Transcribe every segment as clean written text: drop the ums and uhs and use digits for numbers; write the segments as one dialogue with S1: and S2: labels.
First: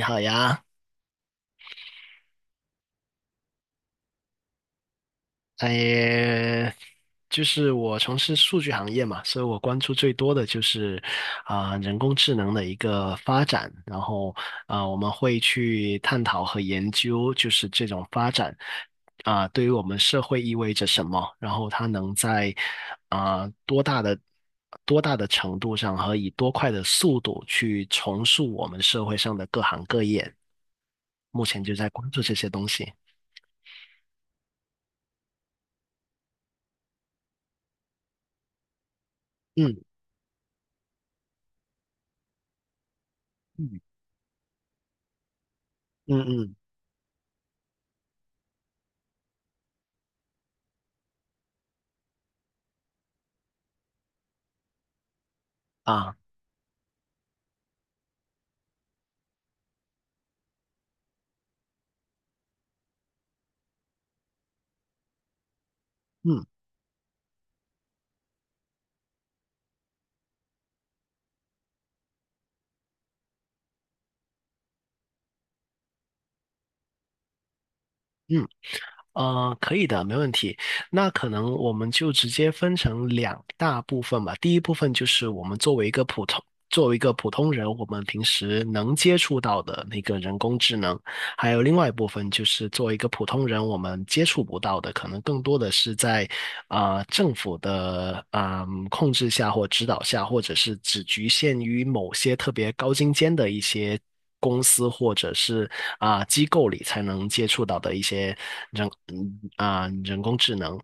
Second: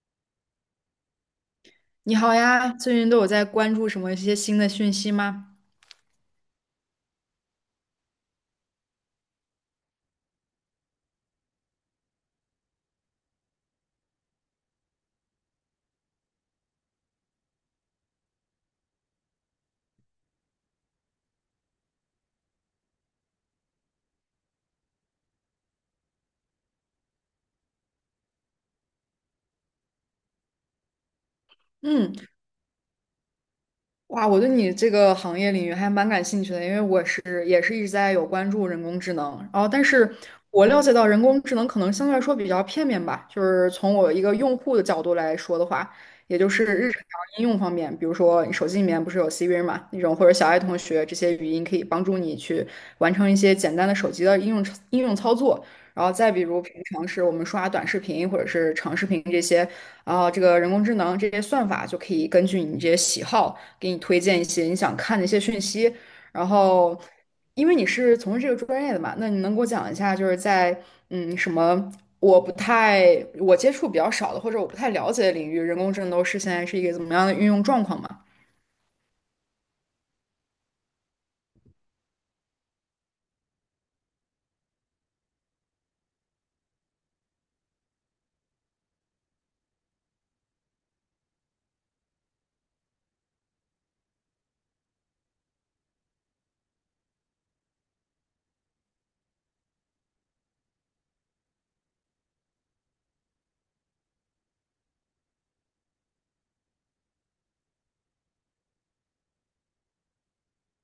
S1: 你好呀。
S2: 你好呀，最近都有在关注什么一些新的讯息吗？
S1: 哎，就是我从事数据行业嘛，所以我关注最多的就是人工智能的一个发展，然后我们会去探讨和研究，就是这种发展对于我们社会意味着什么，然后它能在啊、多大的多大的程度上和以多快的速度去重塑我们社会上的各行各业，目前就在关
S2: 嗯，
S1: 注这些东西。
S2: 哇，我对你这个行业领域还蛮感兴趣的，因为也是一直在有关注人工智能，然后但
S1: 嗯
S2: 是我了解到人工智能可能相对来说比较片面吧，就是
S1: 嗯
S2: 从我一个用户的角度来说的话，
S1: 嗯
S2: 也就
S1: 嗯
S2: 是日常应用方面，比如说你手机里面不是有 Siri 嘛，那种或者小爱同学这些语音可以帮助你去完成一些简单的手机的应用操作，然后
S1: 啊。
S2: 再比如平常是我们刷短视频或者是长视频这些。然后这个人工智能这些算法就可以根据你这些喜好，给你推荐一些你想看的一些讯息。
S1: 嗯
S2: 然后，因为你是从事这个专业的嘛，那你能给我讲一下，就是在嗯什么我不太我接触比较少的，或者我不太了解的领域，人工智能都是现在是一个怎么样的运用状况吗？
S1: 嗯，可以的，没问题。那可能我们就直接分成两大部分吧。第一部分就是我们作为一个普通，作为一个普通人，我们平时能接触到的那个人工智能。还有另外一部分就是作为一个普通人，我们接触不到的，可能更多的是在政府的控制下或指导下，或者是只局限于某些特别高精尖的一些。公司或者是机构里才能接触到的一些人嗯啊、呃人工智能。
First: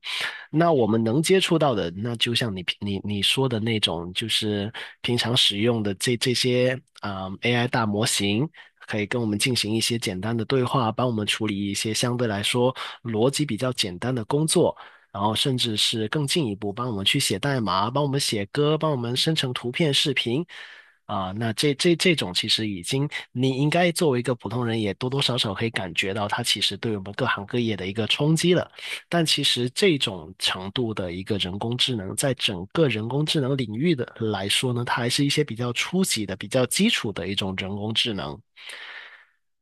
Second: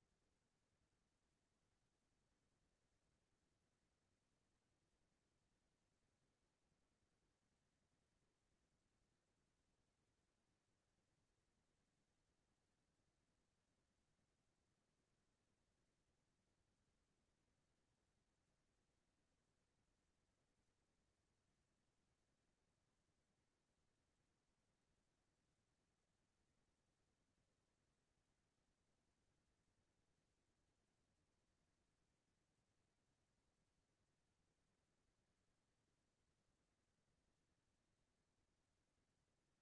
S1: 那我们能接触到的，那就像你说的那种，就是平常使用的这些AI 大模型，可以跟我们进行一些简单的对话，帮我们处理一些相对来说逻辑比较简单的工作，然后甚至是更进一步帮我们去写代码、帮我们写歌、帮我们生成图片、视频。那这种其实已经，你应该作为一个普通人，也多多少少可以感觉到它其实对我们各行各业的一个冲击了。但其实这种程度的一个人工智能，在整个人工智能领域的来说呢，它还是一些比较初级的、比较基础的一种人工智能。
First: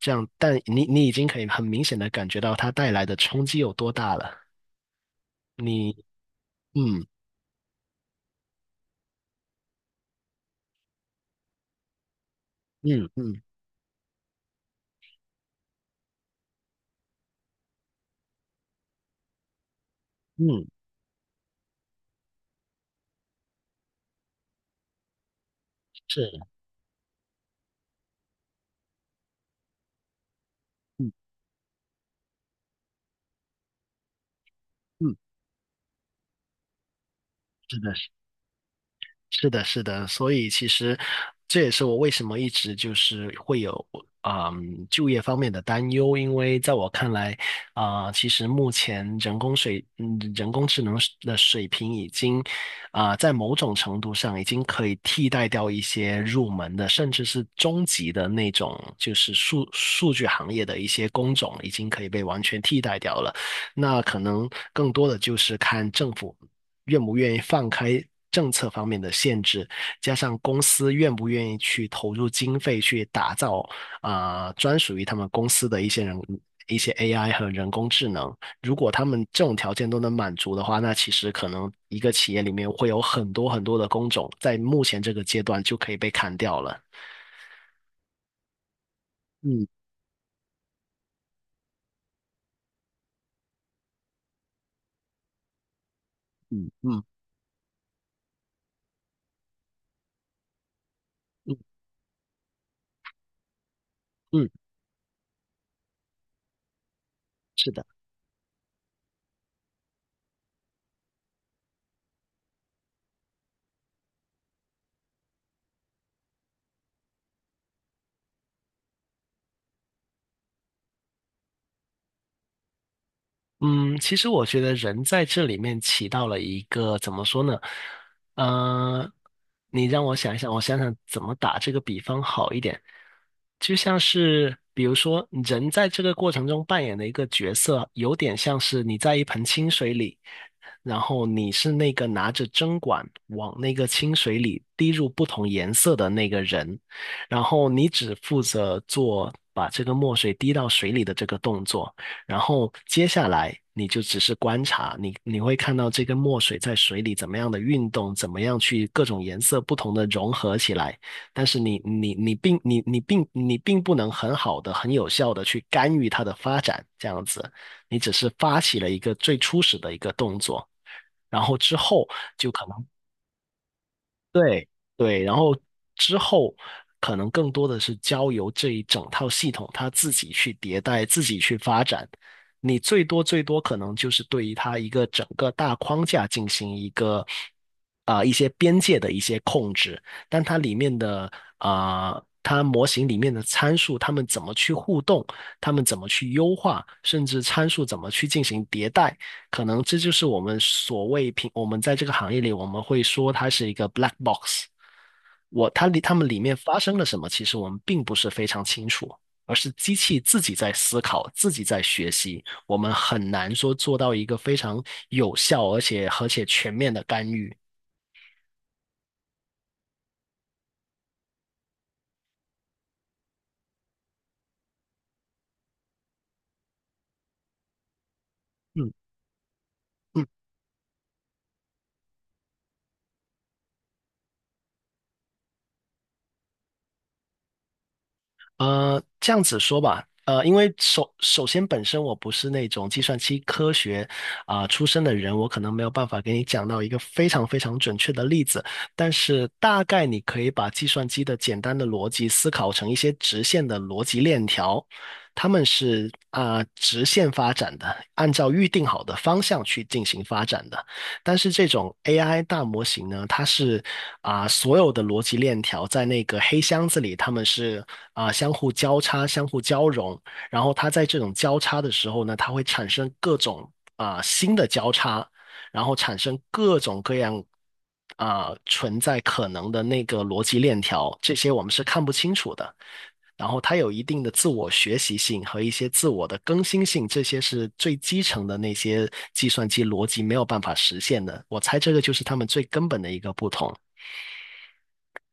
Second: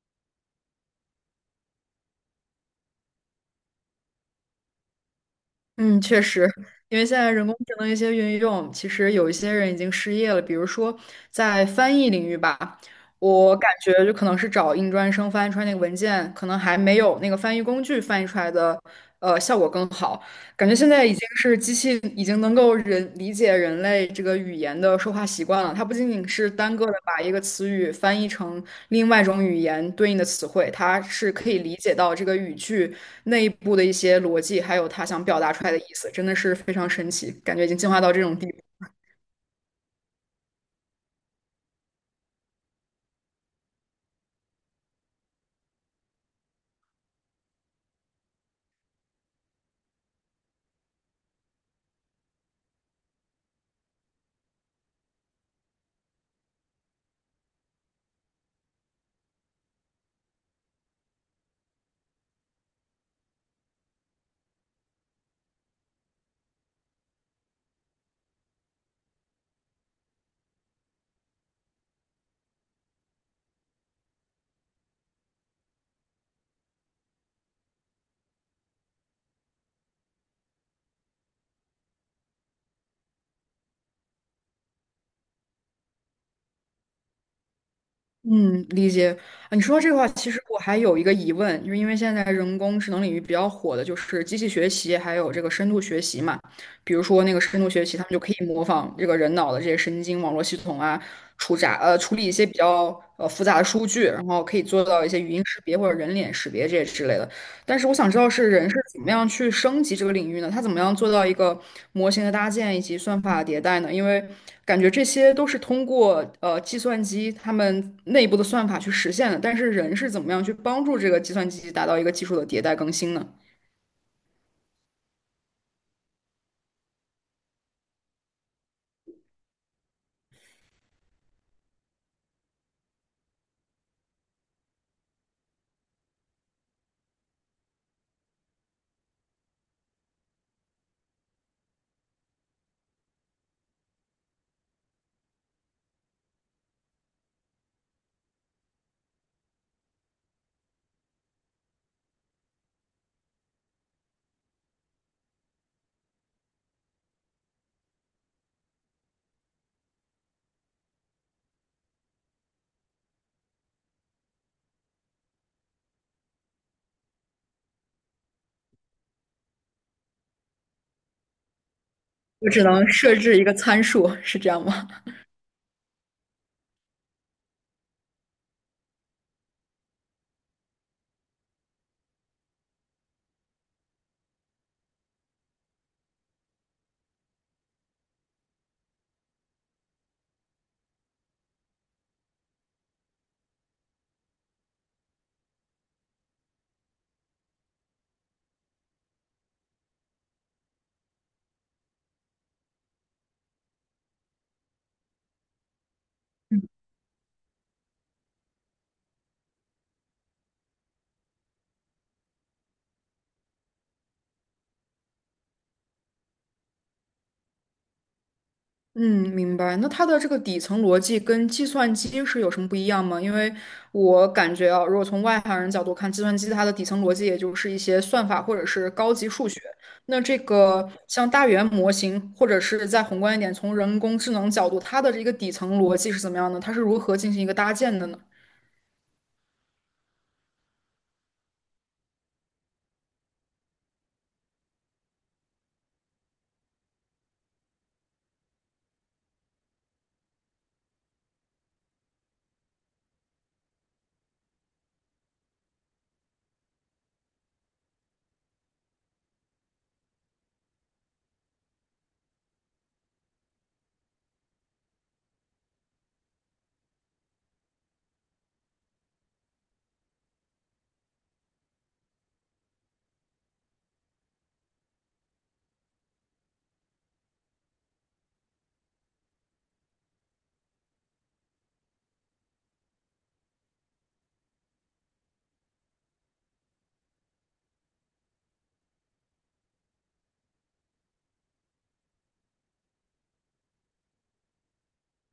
S1: 这样，但你已经可以很明显的感觉到它带来的冲击有多大了。
S2: 嗯，
S1: 你，
S2: 确实，因
S1: 嗯
S2: 为现在人工智能一些运用，其实有一些人已经失业了。比如说在翻译领域吧，
S1: 嗯嗯
S2: 我感觉就可能是找硬专生翻译出来那个文件，可能还没有那个翻译工具翻译出来的效果更好。
S1: 嗯，
S2: 感觉现在已经是机器已经能够人理解人类这个语言的说话习惯了。它不仅仅
S1: 是。
S2: 是单个的把一个词语翻译成另外一种语言对应的词汇，它
S1: 嗯
S2: 是可以理解到这个语句内部的一些逻辑，还有它
S1: 嗯，
S2: 想表达出来的意思，真的是非常神奇，感觉已经
S1: 是
S2: 进
S1: 的。
S2: 化到这种地步。
S1: 是的。所以其实这也是我为什么一直就是会有嗯就业方面的担忧，因为在我看来，其实目前人工智能水的水平已经在某种程度上已经可以替代掉一些入门的，甚至是中级的那种，就是数据行业的一些工种已经可以被完全替代掉了。那可能更多的就是看政府。愿不愿意放开政策方面的限制，加上公司愿不愿意去投入经费去打造专属于他们公司的一些 AI 和人工智能。如果他们这种条件都能满足的话，那其实可能一个企业里面会有很多很多的工种，在目前这个阶段就可以被砍掉了。
S2: 嗯，理解啊。你
S1: 嗯
S2: 说到这个话，其实我还有一个疑问，就是因为现在人工智能领域比较火的就是机器学习，还有这个深度学习嘛。
S1: 嗯
S2: 比
S1: 嗯
S2: 如说那个深度学习，他们就可以模仿这个人脑的这些神经网络系统啊，
S1: 嗯
S2: 处理一些比较复杂的数据，然后
S1: 嗯，
S2: 可以做到一些语音识别或者人脸识别这些之类的。
S1: 是
S2: 但
S1: 的。
S2: 是我想知道是人是怎么样去升级这个领域呢？他怎么样做到一个模型的搭建以及算法迭代呢？因为感觉这些都是通过计算机他们内部的算法去实现的，但是人是怎么样去帮助这个计算机达到一个技术的迭代更新呢？
S1: 嗯，其实我觉得人在这里面起到了一个怎么说呢？呃，你让我想一想，我想想怎么打这个比方好一点。就像是比如说，人在这个过程中扮演的一个角色，有点像是你在一盆清水里。然后你是那个拿着针管往那个清水里滴入不同颜色的那个人，然后你只负责做把这个墨水滴到水里的这个动作，然后接下来你就只是观察，你会看到这个墨水在水里怎么样的运动，怎么样去各种颜色不同的融合起来，但是你并不能很好的、很有效的去干预它的发展，这样子。你只是发起了一个最初始的一个动作，然后之后就
S2: 我只
S1: 可能
S2: 能设置一个参数，是这样
S1: 对。
S2: 吗？
S1: 对，然后之后可能更多的是交由这一整套系统它自己去迭代、自己去发展。你最多最多可能就是对于它一个整个大框架进行一个一些边界的一些控制，但它里面的它模型里面的参数，它们怎么去互动，它们怎么去优化，甚至参数怎么去进行迭代。可能这就是我们所谓平，我们在这个行业里，我们会说它是一个 black box。我，它里，它们里面发生了什么，其实我们并不是非常清楚，而是机器自己在思考，自己在学习，我们很难说做到一个非常有效而且全面的干预。
S2: 嗯，明白。那它的这个底层逻辑跟计算机是有什么不一样吗？因为我感觉啊，如果从外行人角度看，计算机它的底层逻辑也就是一些算法或者是
S1: 嗯
S2: 高级数学。那
S1: 嗯，
S2: 这个像大语言模型，或者是再宏观一点，从人工智能角度，它的这个底层逻辑是怎么样的？它是如何进行一个搭建的呢？
S1: 这样子说吧，因为首先本身我不是那种计算机科学出身的人，我可能没有办法给你讲到一个非常非常准确的例子，但是大概你可以把计算机的简单的逻辑思考成一些直线的逻辑链条，他们是直线发展的，按照预定好的方向去进行发展的。但是这种 AI 大模型呢，它是所有的逻辑链条在那个黑箱子里，它们是相互交叉、相互交融，然后它在这种交叉的时候呢，它会产生各种新的交叉，然后产生各种各样。存在可能的那个逻辑链条，这些我们是看不清楚的。然后它有一定的自我学习性和一些自我的更新性，这些是最基层的那些计算机逻辑没有办法实现的。我猜这个就是他们最根本的一个不同。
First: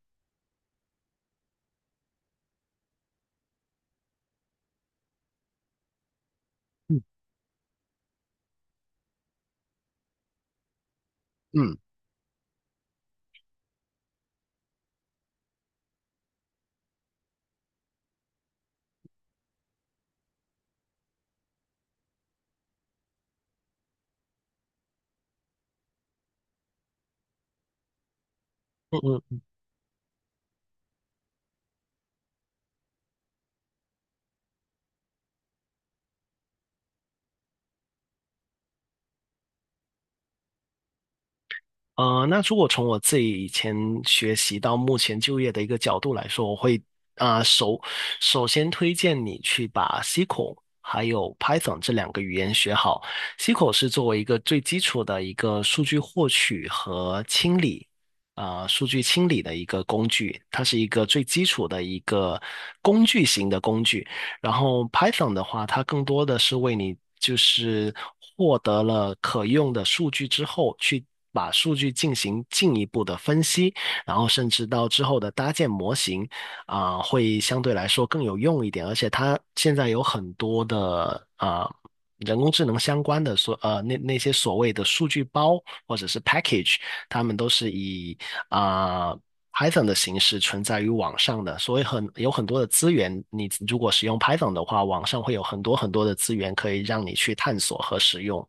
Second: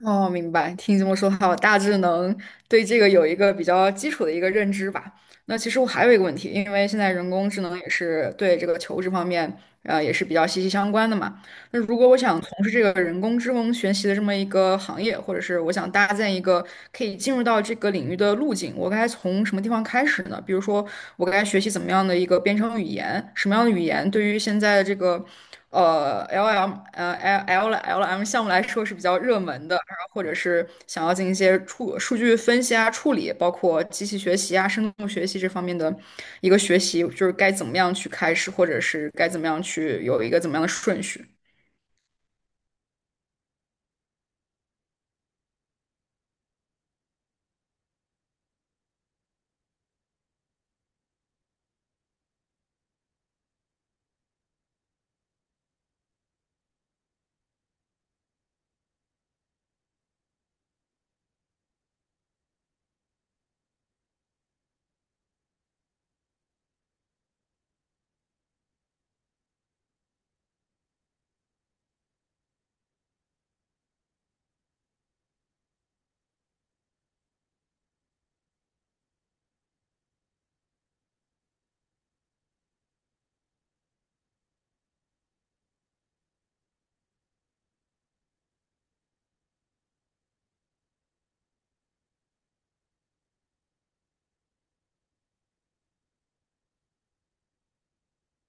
S2: 哦，明白。听你这么说的话，我大致能对这个有一个比较基础的一个认知吧。那其实我还有一个问题，因为现
S1: 嗯
S2: 在人工智能也是对这个求职方面，也是比较息息相关的嘛。
S1: 嗯
S2: 那如果我想从事这个人工智能学习的这么一个行业，或者是我想搭建一个可以进入到这个领域的路径，我该从什么地方开始呢？比如说，我该学习怎么样的一个编程语言？什么样的语言对于现在的这个LM L L LM 项目来说是
S1: 嗯
S2: 比较热
S1: 嗯。
S2: 门的？然后或者是想要进行一些数据分析啊、处理，包括机器学习啊、深度学习这方面的一个学习，就是该怎么样去开始，或者是该怎么样去有一个怎么样的顺序？
S1: 那如果从我自己以前学习到目前就业的一个角度来说，我会啊、呃首首先推荐你去把 SQL 还有 Python 这两个语言学好。SQL 是作为一个最基础的一个数据获取和清理数据清理的一个工具，它是一个最基础的一个工具型的工具。然后 Python 的话，它更多的是为你就是获得了可用的数据之后，去把数据进行进一步的分析，然后甚至到之后的搭建模型会相对来说更有用一点。而且它现在有很多的人工智能相关的那些所谓的数据包或者是 package,他们都是以啊。Python 的形式存在于网上的，所以很有很多的资源。你如果使用 Python 的话，网上会有很多很多的资源可以让你去探索和使用。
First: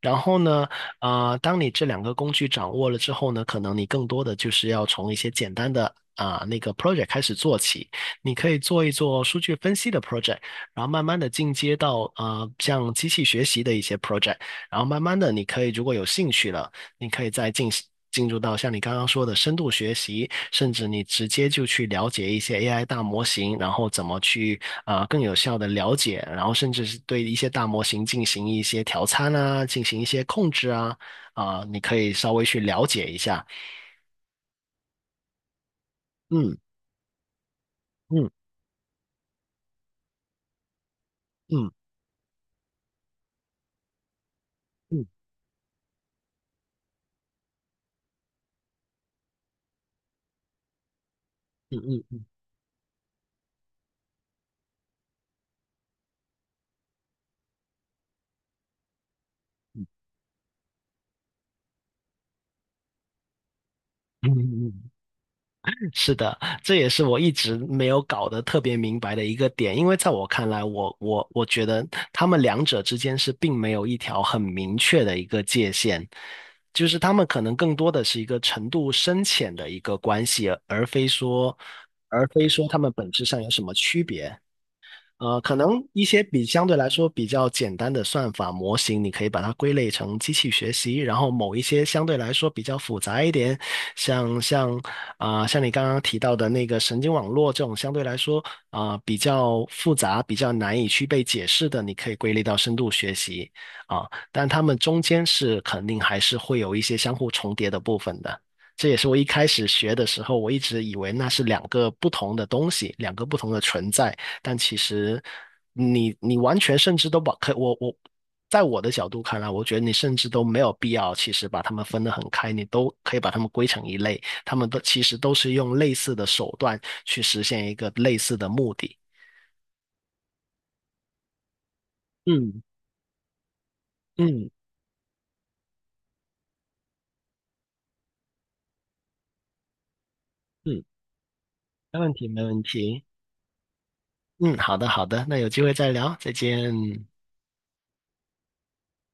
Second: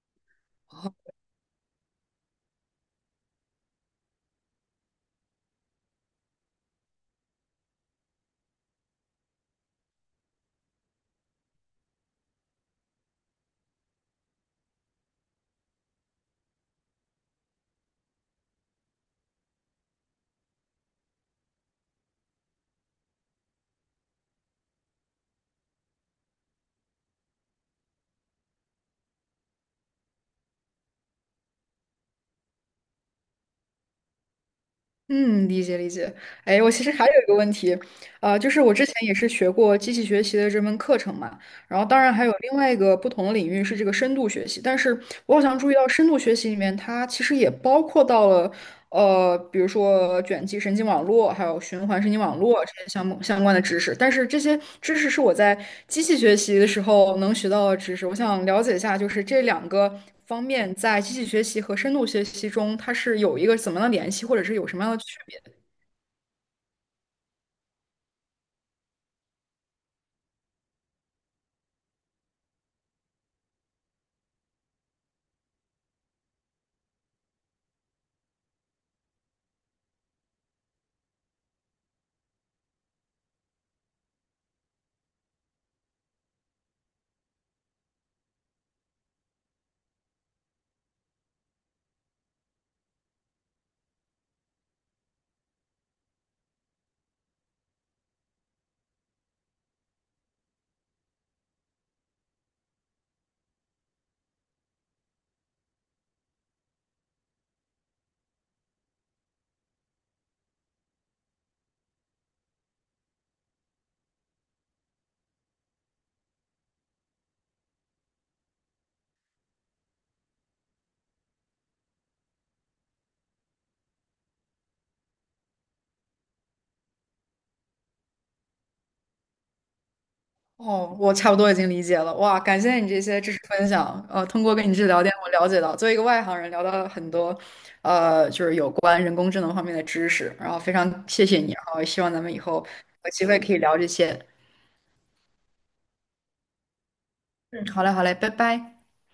S1: 然后呢，当你这两个工具掌握了之后呢，可能你更多的就是要从一些简单的那个 project 开始做起。你可以做一做数据分析的 project,然后慢慢的进阶到像机器学习的一些 project,然后慢慢的你可以如果有兴趣了。你可以再进行进入到像你刚刚说的深度学习，甚至你直接就去了解一些 AI 大模型，然后怎么去更有效的了解，然后甚至是对一些大模型进行一些调参啊，进行一些控制啊，你可以稍微去了解一下。
S2: 嗯，理解理解。哎，我其实还有一个问题，就是我之前也是学过机器学习的这门课程嘛，
S1: 嗯
S2: 然后当然还有另外一个不同的领域是这个深度学习，但是
S1: 嗯
S2: 我好像注意到深度学习里面它其实也包括到了，比如说卷积神经网络，还有
S1: 嗯
S2: 循环
S1: 嗯
S2: 神经
S1: 嗯
S2: 网络这些相关的知识。但是这些知识是我在机器学习的时候能学到的知识。我想了解一下，就是这两个方面在机器学习和深度学习中，它是有一个怎么样的联系，
S1: 嗯
S2: 或
S1: 嗯嗯
S2: 者是
S1: 嗯嗯。嗯
S2: 有什么样
S1: 嗯
S2: 的区别？
S1: 是的，这也是我一直没有搞得特别明白的一个点，因为在我看来，我觉得他们两者之间是并没有一条很明确的一个界限，就是他们可能更多的是一个程度深浅的一个关系，而非说他们本质上有什么区别。可能一些相对来说比较简单的算法模型，你可以把它归类成机器学习。然后某一些相对来说比较复杂一点，像像像你刚刚提到的那个神经网络这种相对来说比较复杂、比较难以去被解释的，你可以归类到深度学习。啊、但它们中间是肯定还是会有一些相互重叠的部分的。这也是我一开始学的时候，我一直以为那是两个不同的东西，两个不同的存在。但其实你你完全甚至都把可我我在我的角度看来，我觉得你甚至都没有必要，其实把他们分得很开，你都可以把他们归成一类，他们都其实都是用类似的手段去实现一个类似的目的。
S2: 哦，我差不多已经理解了。哇，感
S1: 嗯
S2: 谢你这些知识分享。通
S1: 嗯
S2: 过跟你这聊天，我了解到，作为一个外行人，聊到了很多，就是有关人工智能方面的知识。然后非
S1: 嗯，
S2: 常谢谢你，然后
S1: 没
S2: 希望
S1: 问
S2: 咱
S1: 题，
S2: 们以
S1: 没问
S2: 后
S1: 题。
S2: 有机会可以聊这些。
S1: 嗯，好的好的，那有机会再聊，再见。
S2: 嗯，好嘞，好嘞，拜拜。